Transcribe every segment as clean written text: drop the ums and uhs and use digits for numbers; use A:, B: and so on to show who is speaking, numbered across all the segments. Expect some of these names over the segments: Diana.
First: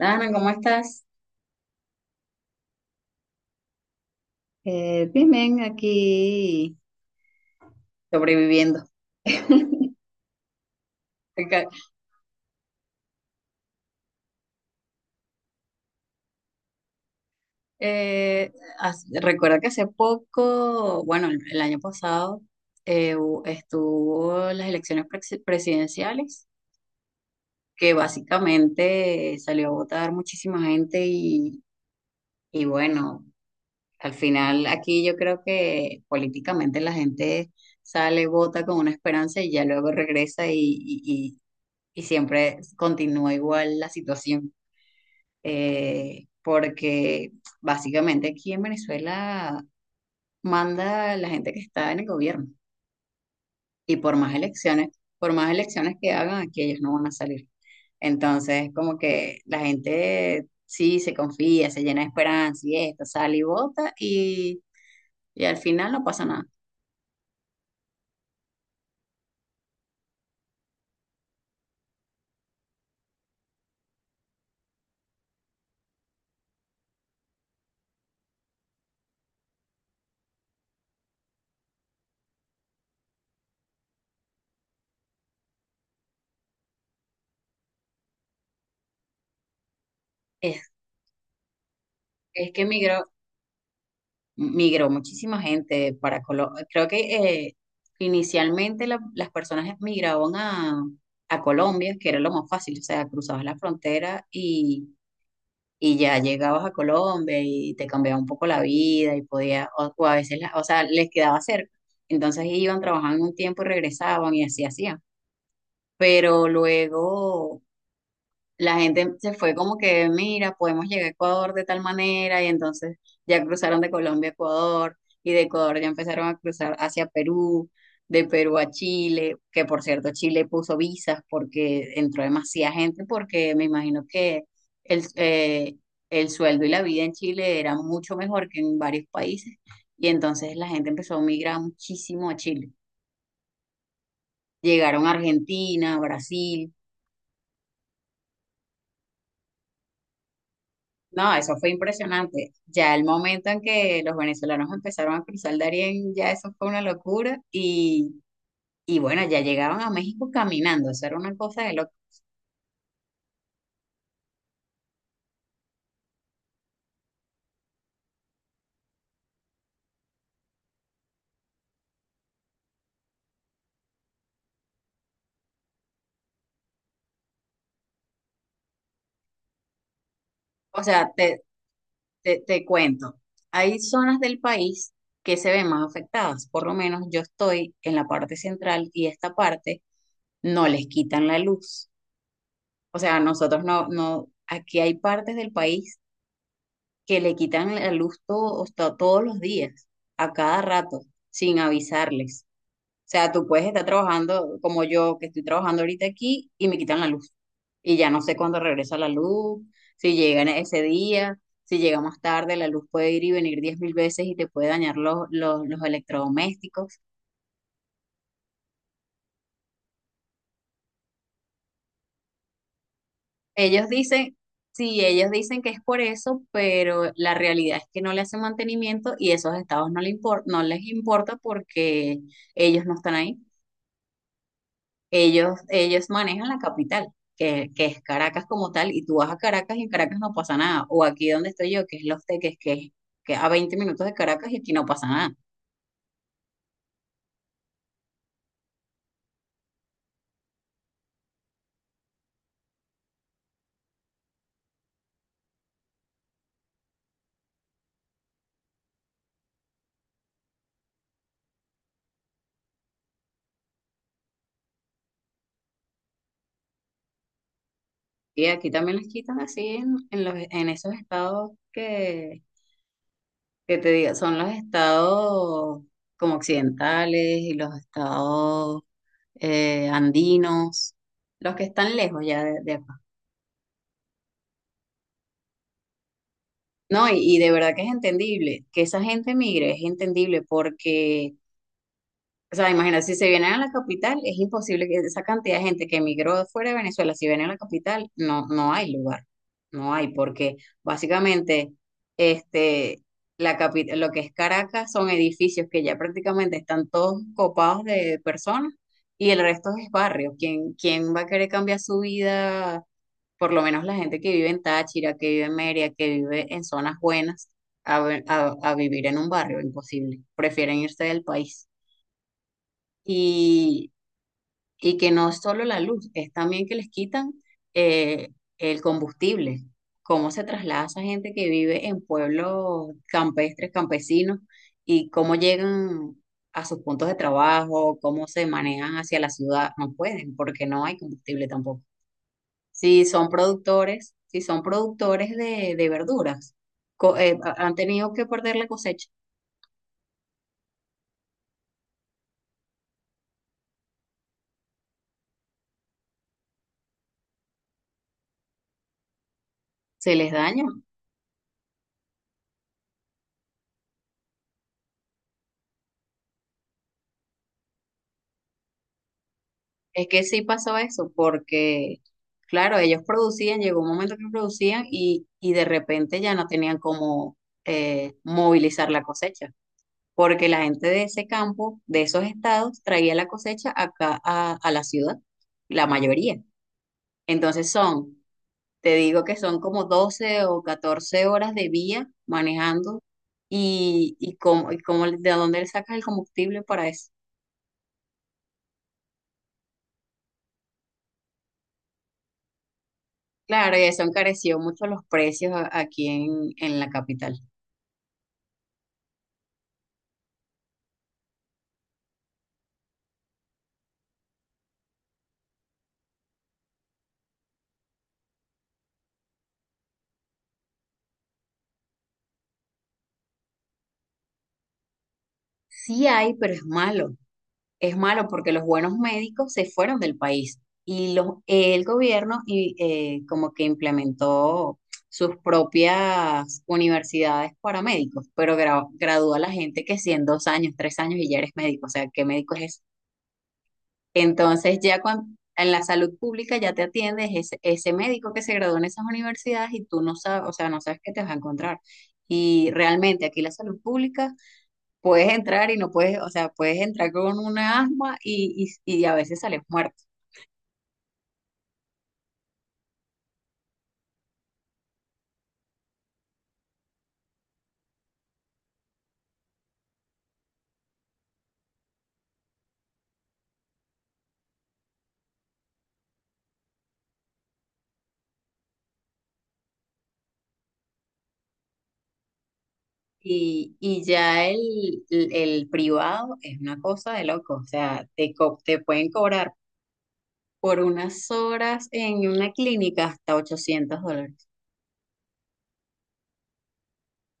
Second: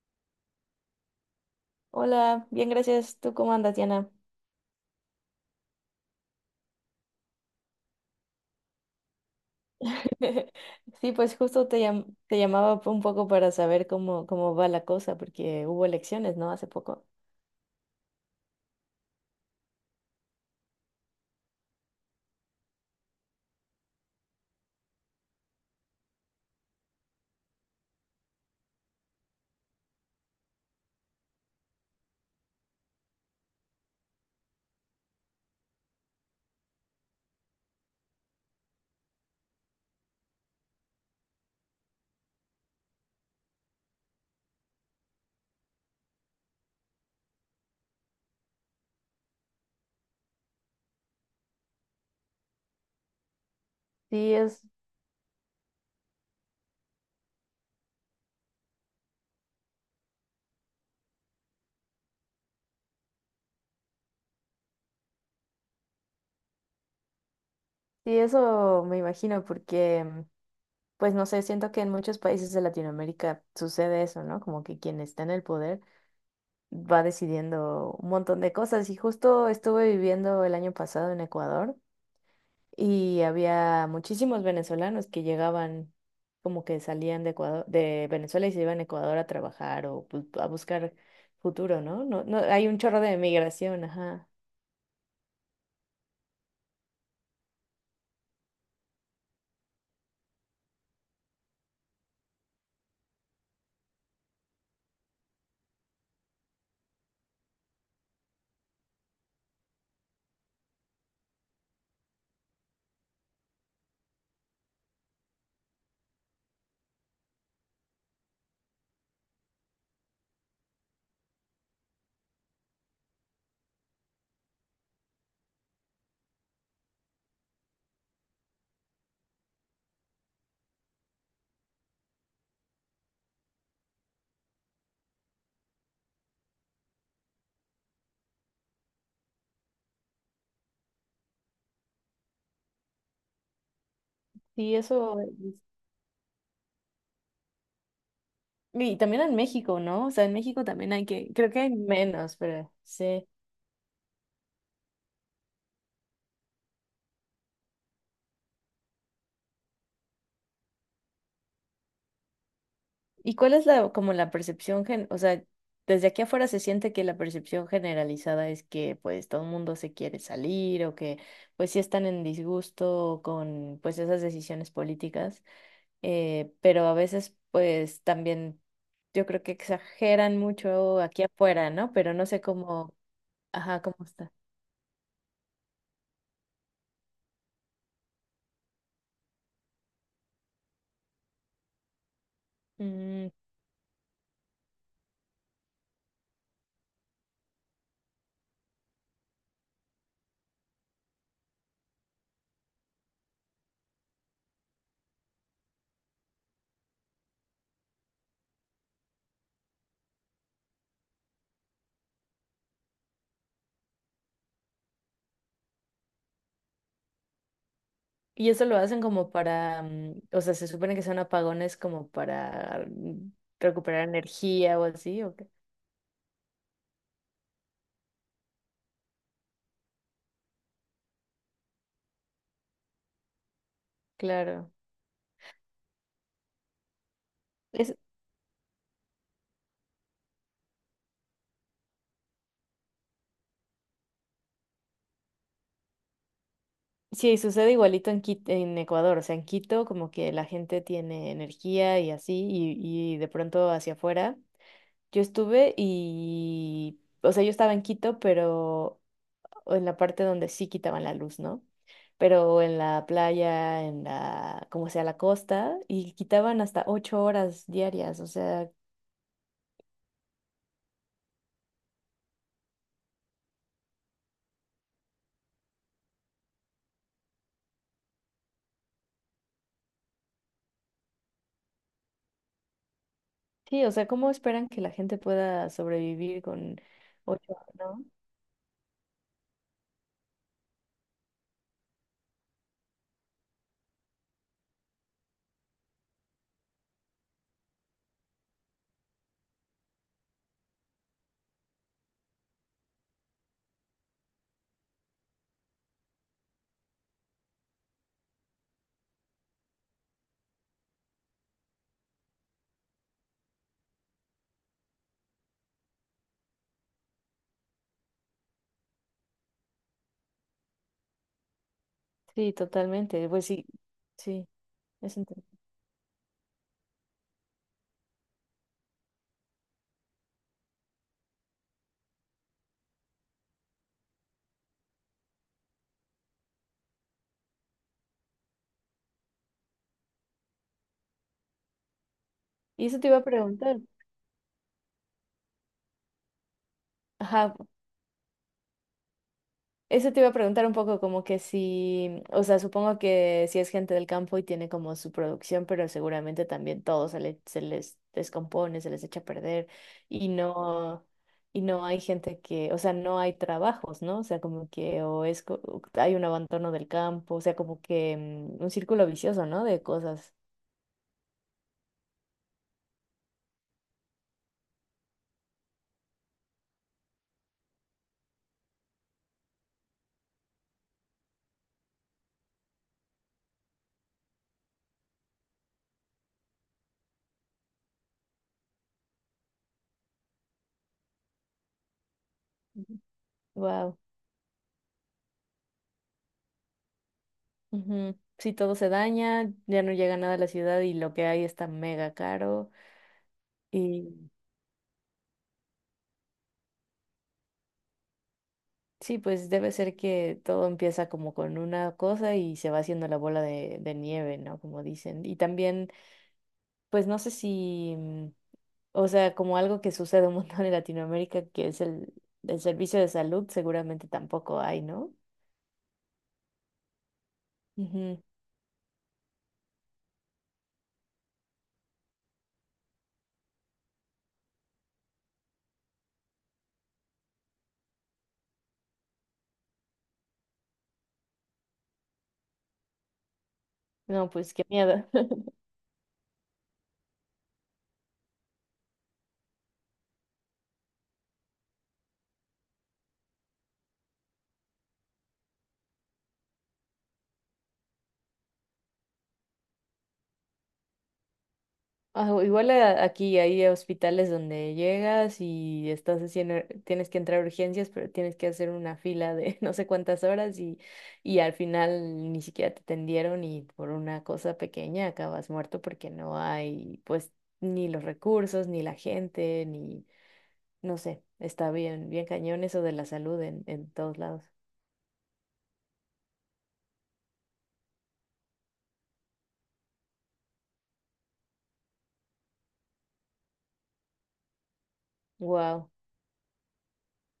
A: Dana, ¿cómo estás?
B: Hola, bien, gracias. ¿Tú cómo andas, Diana?
A: Bien, bien, aquí sobreviviendo.
B: Sí, pues
A: Acá,
B: justo te llamaba un poco para saber cómo va la cosa, porque hubo elecciones, ¿no? Hace poco.
A: eh, recuerda que hace poco, bueno, el año pasado, estuvo las elecciones presidenciales, que básicamente salió a votar muchísima gente y bueno, al final aquí yo creo que políticamente la gente sale, vota con una esperanza y ya luego regresa y y- y siempre continúa igual la situación. Porque básicamente aquí en Venezuela manda la gente que está en el gobierno y
B: Sí, es,
A: por más elecciones que hagan, aquí ellos no van a salir. Entonces, como que la gente sí se confía, se llena de esperanza y esto, sale y vota y al final no pasa nada.
B: sí, eso me imagino, porque, pues no sé, siento que en muchos países de Latinoamérica sucede eso, ¿no? Como que quien está en el poder va decidiendo un montón de cosas. Y justo estuve viviendo el año pasado en Ecuador. Y había muchísimos venezolanos que llegaban, como que salían de Ecuador, de Venezuela y se iban a Ecuador a trabajar o a
A: Es,
B: buscar futuro, ¿no? No, no,
A: es que
B: hay un chorro de migración, ajá.
A: migró muchísima gente para Colombia. Creo que eh, inicialmente las personas migraban a Colombia, que era lo más fácil, o sea, cruzabas la frontera y ya llegabas a Colombia y te cambiaba un poco la vida y podía, o a veces, o sea, les quedaba cerca. Entonces iban, trabajaban un tiempo y regresaban y así hacían. Pero luego la gente se fue como que, mira, podemos llegar a Ecuador de tal manera, y entonces ya cruzaron de Colombia a Ecuador, y de Ecuador ya empezaron a cruzar hacia Perú, de Perú a Chile, que por cierto Chile puso visas porque entró demasiada gente, porque me imagino que el, eh, el sueldo y la vida en Chile era mucho mejor que en varios países, y entonces la gente empezó a migrar muchísimo a Chile.
B: Sí,
A: Llegaron a
B: eso.
A: Argentina, Brasil.
B: Y también en México, ¿no? O sea, en México también hay que,
A: No,
B: creo
A: eso
B: que
A: fue
B: hay menos,
A: impresionante.
B: pero
A: Ya el
B: sí.
A: momento en que los venezolanos empezaron a cruzar el Darién, ya eso fue una locura. Y bueno, ya llegaban a México caminando, eso era una cosa de loco.
B: ¿Y cuál es la, como la percepción gen, o sea, desde aquí afuera se siente que la percepción generalizada es que pues todo el mundo se quiere salir o que pues sí están en disgusto con pues esas decisiones políticas, pero a veces pues también yo creo que exageran
A: O
B: mucho
A: sea,
B: aquí
A: te,
B: afuera, ¿no? Pero no sé
A: te, te
B: cómo,
A: cuento, hay
B: ajá, cómo
A: zonas
B: está.
A: del país que se ven más afectadas. Por lo menos yo estoy en la parte central y esta parte no les quitan la luz. O sea,
B: Mm,
A: nosotros no, no, aquí hay partes del país que le quitan la luz todo, hasta todos los días, a cada rato, sin avisarles. O sea, tú puedes estar trabajando como yo, que estoy trabajando ahorita aquí, y me quitan la luz. Y ya no sé cuándo regresa la luz, si llega en ese día, si llega más tarde, la luz puede ir y venir 10.000 veces y te puede dañar los electrodomésticos.
B: y eso lo hacen como para, o sea, se supone que son apagones como para
A: Ellos
B: recuperar
A: dicen,
B: energía o
A: sí,
B: así,
A: ellos
B: ¿o qué?
A: dicen que es por eso, pero la realidad es que no le hacen mantenimiento y esos estados no, no les importa porque ellos no están ahí.
B: Claro.
A: Ellos manejan la capital, que
B: Es,
A: es Caracas como tal, y tú vas a Caracas y en Caracas no pasa nada. O aquí donde estoy yo, que es Los Teques, que es que a 20 minutos de Caracas y aquí no pasa nada.
B: sí, sucede igualito en en Ecuador, o sea, en Quito como que la gente tiene energía y así, y de pronto hacia afuera. Yo estuve y, o sea, yo estaba en Quito, pero en la parte donde sí quitaban la luz, ¿no? Pero en la playa, en la, como sea, la costa, y quitaban hasta 8 horas diarias, o
A: Y aquí
B: sea,
A: también les quitan así en esos estados que te digo, son los estados como occidentales y los estados andinos, los que están lejos ya de acá.
B: sí, o sea, ¿cómo esperan que la gente pueda sobrevivir con
A: No, y de
B: 8 horas,
A: verdad que es
B: ¿no?
A: entendible que esa gente migre, es entendible porque o sea, imagínate, si se vienen a la capital, es imposible que esa cantidad de gente que emigró de fuera de Venezuela, si vienen a la capital, no hay lugar, no hay, porque básicamente este, lo que es Caracas son edificios que ya prácticamente están todos copados de personas y el resto es barrio. ¿Quién va a querer cambiar su vida? Por lo menos la gente que vive en Táchira, que vive en Mérida, que vive en zonas buenas, a, ver- a vivir en un barrio, imposible. Prefieren irse del país.
B: Sí, totalmente, pues sí,
A: Y,
B: sí,
A: y que
B: es un
A: no es
B: tema.
A: solo la luz, es también que les quitan eh, el combustible. Cómo se traslada esa gente que vive en pueblos campestres, campesinos, y cómo llegan a sus puntos de trabajo, cómo se manejan hacia la ciudad. No pueden, porque no hay combustible tampoco.
B: Y eso te iba a preguntar.
A: Si son productores de verduras,
B: Ajá,
A: han tenido que perder la cosecha.
B: eso te iba a preguntar un poco como que si, o sea, supongo que si es gente del campo y tiene como su producción, pero seguramente también todo se les descompone, se les echa a perder
A: Se
B: y
A: les daña.
B: no, y no hay gente que, o sea, no hay trabajos, ¿no? O sea, como que o es, o hay un abandono del campo, o sea, como que un círculo vicioso, ¿no? De
A: Es que
B: cosas.
A: sí pasó eso, porque, claro, ellos producían, llegó un momento que producían y de repente ya no tenían cómo movilizar la cosecha, porque la gente de ese campo, de esos estados, traía la cosecha acá a la ciudad, la mayoría. Entonces son, te digo que son como 12 o 14 horas de vía manejando.
B: Wow.
A: ¿De dónde le sacas el combustible para eso?
B: Si todo se daña, ya no llega nada a la ciudad y lo que hay está mega caro.
A: Claro, y eso encareció mucho los precios aquí en la capital.
B: Sí, pues debe ser que todo empieza como con una cosa y se va haciendo la bola de nieve, ¿no? Como dicen. Y también, pues no sé si, o sea, como algo que sucede un montón en Latinoamérica, que es el servicio de salud, seguramente tampoco hay, ¿no?
A: Sí hay, pero es malo. Es
B: Ujú.
A: malo porque los buenos médicos se fueron del país y el gobierno como que implementó sus propias universidades para médicos, pero gradúa a la gente que si en 2 años, 3 años y ya eres médico, o sea, ¿qué médico es eso?
B: No, pues qué
A: Entonces ya
B: miedo.
A: en la salud pública ya te atiendes ese médico que se graduó en esas universidades y tú no sabes, o sea, no sabes qué te vas a encontrar. Y realmente aquí la salud pública puedes entrar y no puedes, o sea, puedes entrar con una asma y a veces sales muerto.
B: Ah, o igual aquí hay hospitales donde llegas y estás haciendo, tienes que entrar a urgencias, pero tienes que hacer una fila de no sé cuántas horas y al final ni siquiera te atendieron y por una cosa pequeña acabas muerto porque no hay pues ni los recursos, ni la gente, ni no sé, está bien, bien cañón eso de la salud en
A: Y
B: todos
A: ya
B: lados.
A: el privado es una cosa de loco, o sea, te pueden cobrar por unas horas en una clínica hasta $800.
B: Wow.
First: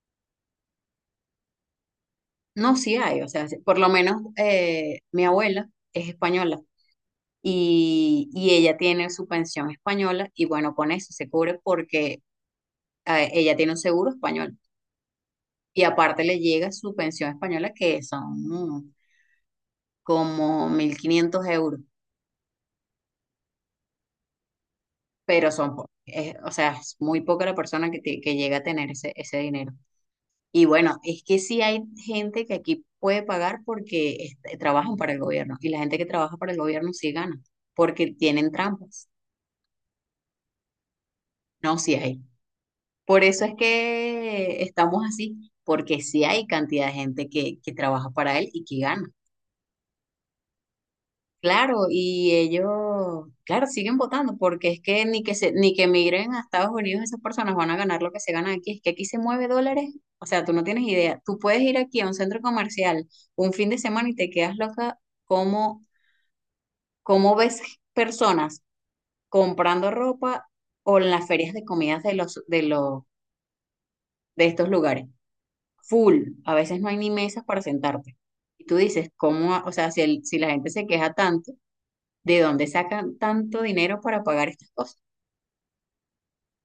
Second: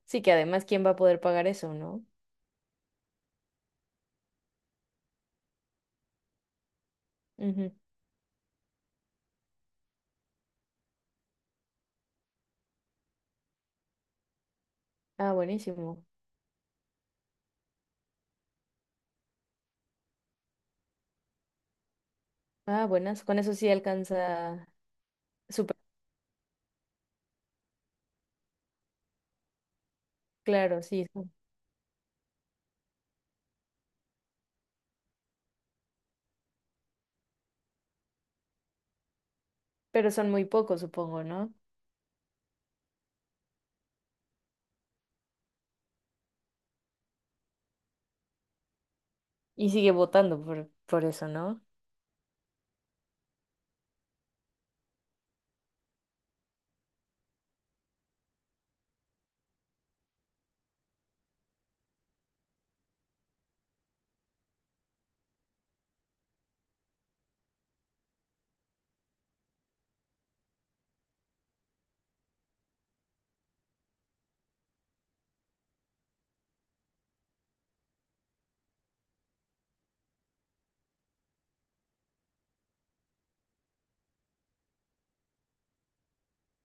B: Sí que además, ¿quién va a poder pagar eso, no?
A: No, sí hay, o sea, sí, por lo menos mi abuela es española
B: Ujú.
A: y ella tiene su pensión española y bueno, con eso se cubre porque ella tiene un seguro español.
B: Ah,
A: Y
B: buenísimo.
A: aparte le llega su pensión española que son mm, como 1.500 euros,
B: Ah, buenas. Con eso sí alcanza
A: pero
B: su...
A: son, o sea, es muy poca la persona que llega a tener ese dinero. Y
B: Claro,
A: bueno,
B: sí,
A: es
B: son...
A: que sí hay gente que aquí puede pagar porque trabajan para el gobierno y la gente que trabaja para el gobierno sí gana porque tienen trampas.
B: pero son muy pocos, supongo, ¿no?
A: No, sí hay. Por eso es que estamos así, porque sí hay cantidad de gente que trabaja para él y que gana.
B: Y sigue votando por eso, ¿no?
A: Claro, y ellos, claro, siguen votando porque es que ni que migren a Estados Unidos esas personas van a ganar lo que se gana aquí. Es que aquí se mueve dólares, o sea, tú no tienes idea. Tú puedes ir aquí a un centro comercial un fin de semana y te quedas loca cómo ves personas comprando ropa o en las ferias de comidas de estos lugares. Full, a veces no hay ni mesas para sentarte. Y tú dices, ¿cómo? O sea, si la gente se queja tanto, ¿de dónde sacan tanto dinero para pagar estas cosas?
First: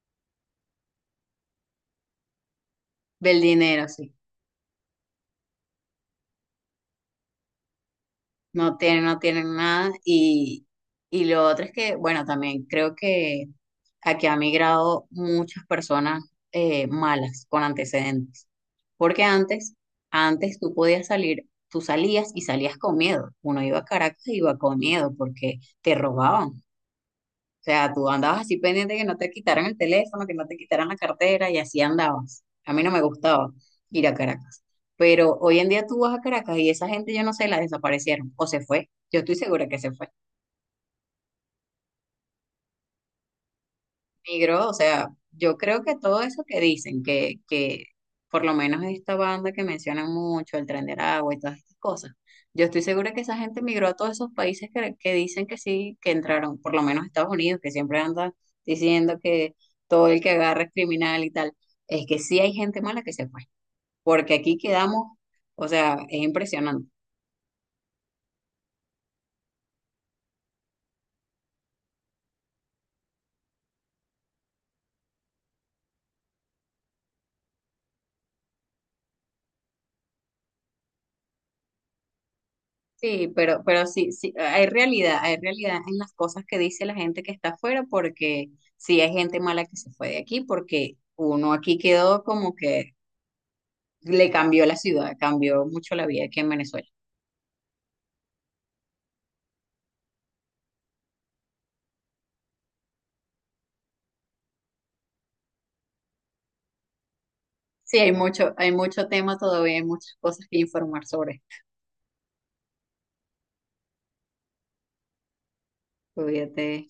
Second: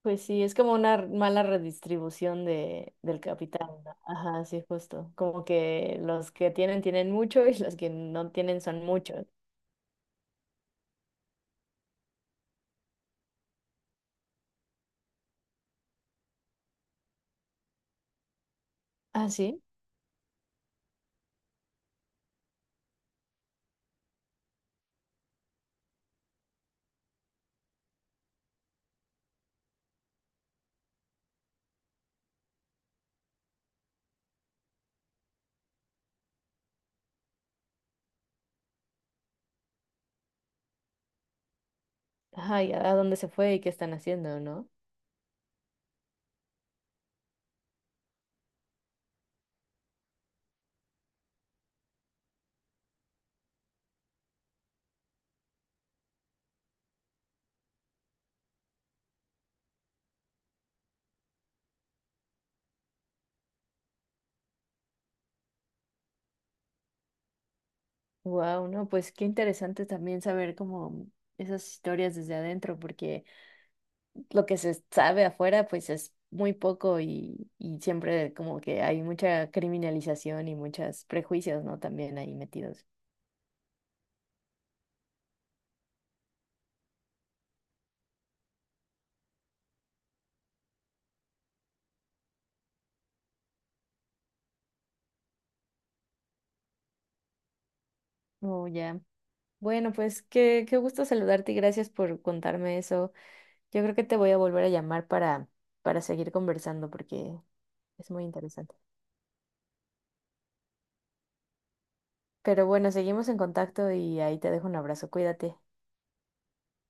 B: Pues sí, es como una mala redistribución de, del
A: Del
B: capital,
A: dinero,
B: ¿no?
A: sí.
B: Ajá, sí, justo. Como que los que tienen tienen mucho y los que no tienen son
A: No
B: muchos.
A: tienen nada. Y lo otro es que, bueno, también creo que aquí ha migrado muchas personas malas con antecedentes. Porque
B: Ah, sí.
A: antes tú podías salir, tú salías y salías con miedo. Uno iba a Caracas y iba con miedo porque te robaban. O sea, tú andabas así pendiente que no te quitaran el teléfono, que no te quitaran la cartera y así andabas. A mí no me gustaba ir a Caracas. Pero hoy en día tú vas a Caracas y esa gente, yo no sé, la desaparecieron o se fue. Yo estoy segura que se fue.
B: Ajá, ¿y a dónde se fue y qué están haciendo, no?
A: Migró, o sea, yo creo que todo eso que dicen, que por lo menos esta banda que mencionan mucho, el Tren de Aragua y todas estas cosas, yo estoy segura que esa gente migró a todos esos países que dicen que sí, que entraron, por lo menos Estados Unidos, que siempre anda diciendo que todo el que agarra es criminal y tal, es que sí hay gente mala que se fue, porque aquí quedamos, o sea, es impresionante.
B: Wow, no, pues qué interesante también saber como esas historias desde adentro, porque lo que se sabe afuera, pues es muy poco y siempre como que hay mucha criminalización y muchos prejuicios, ¿no? También ahí metidos.
A: Sí, pero sí, sí, hay realidad en las cosas que dice la gente que está afuera, porque sí hay gente mala que se fue de aquí, porque uno aquí quedó como que le cambió la ciudad, cambió mucho la vida aquí en Venezuela.
B: Oh, ya. Bueno, pues qué, qué gusto saludarte y gracias por contarme eso. Yo creo que te voy a volver a llamar para seguir conversando porque
A: Sí,
B: es muy
A: hay
B: interesante.
A: mucho tema todavía, hay muchas cosas que informar sobre.
B: Pero bueno, seguimos en contacto y ahí te dejo un abrazo. Cuídate.
A: Olvídate.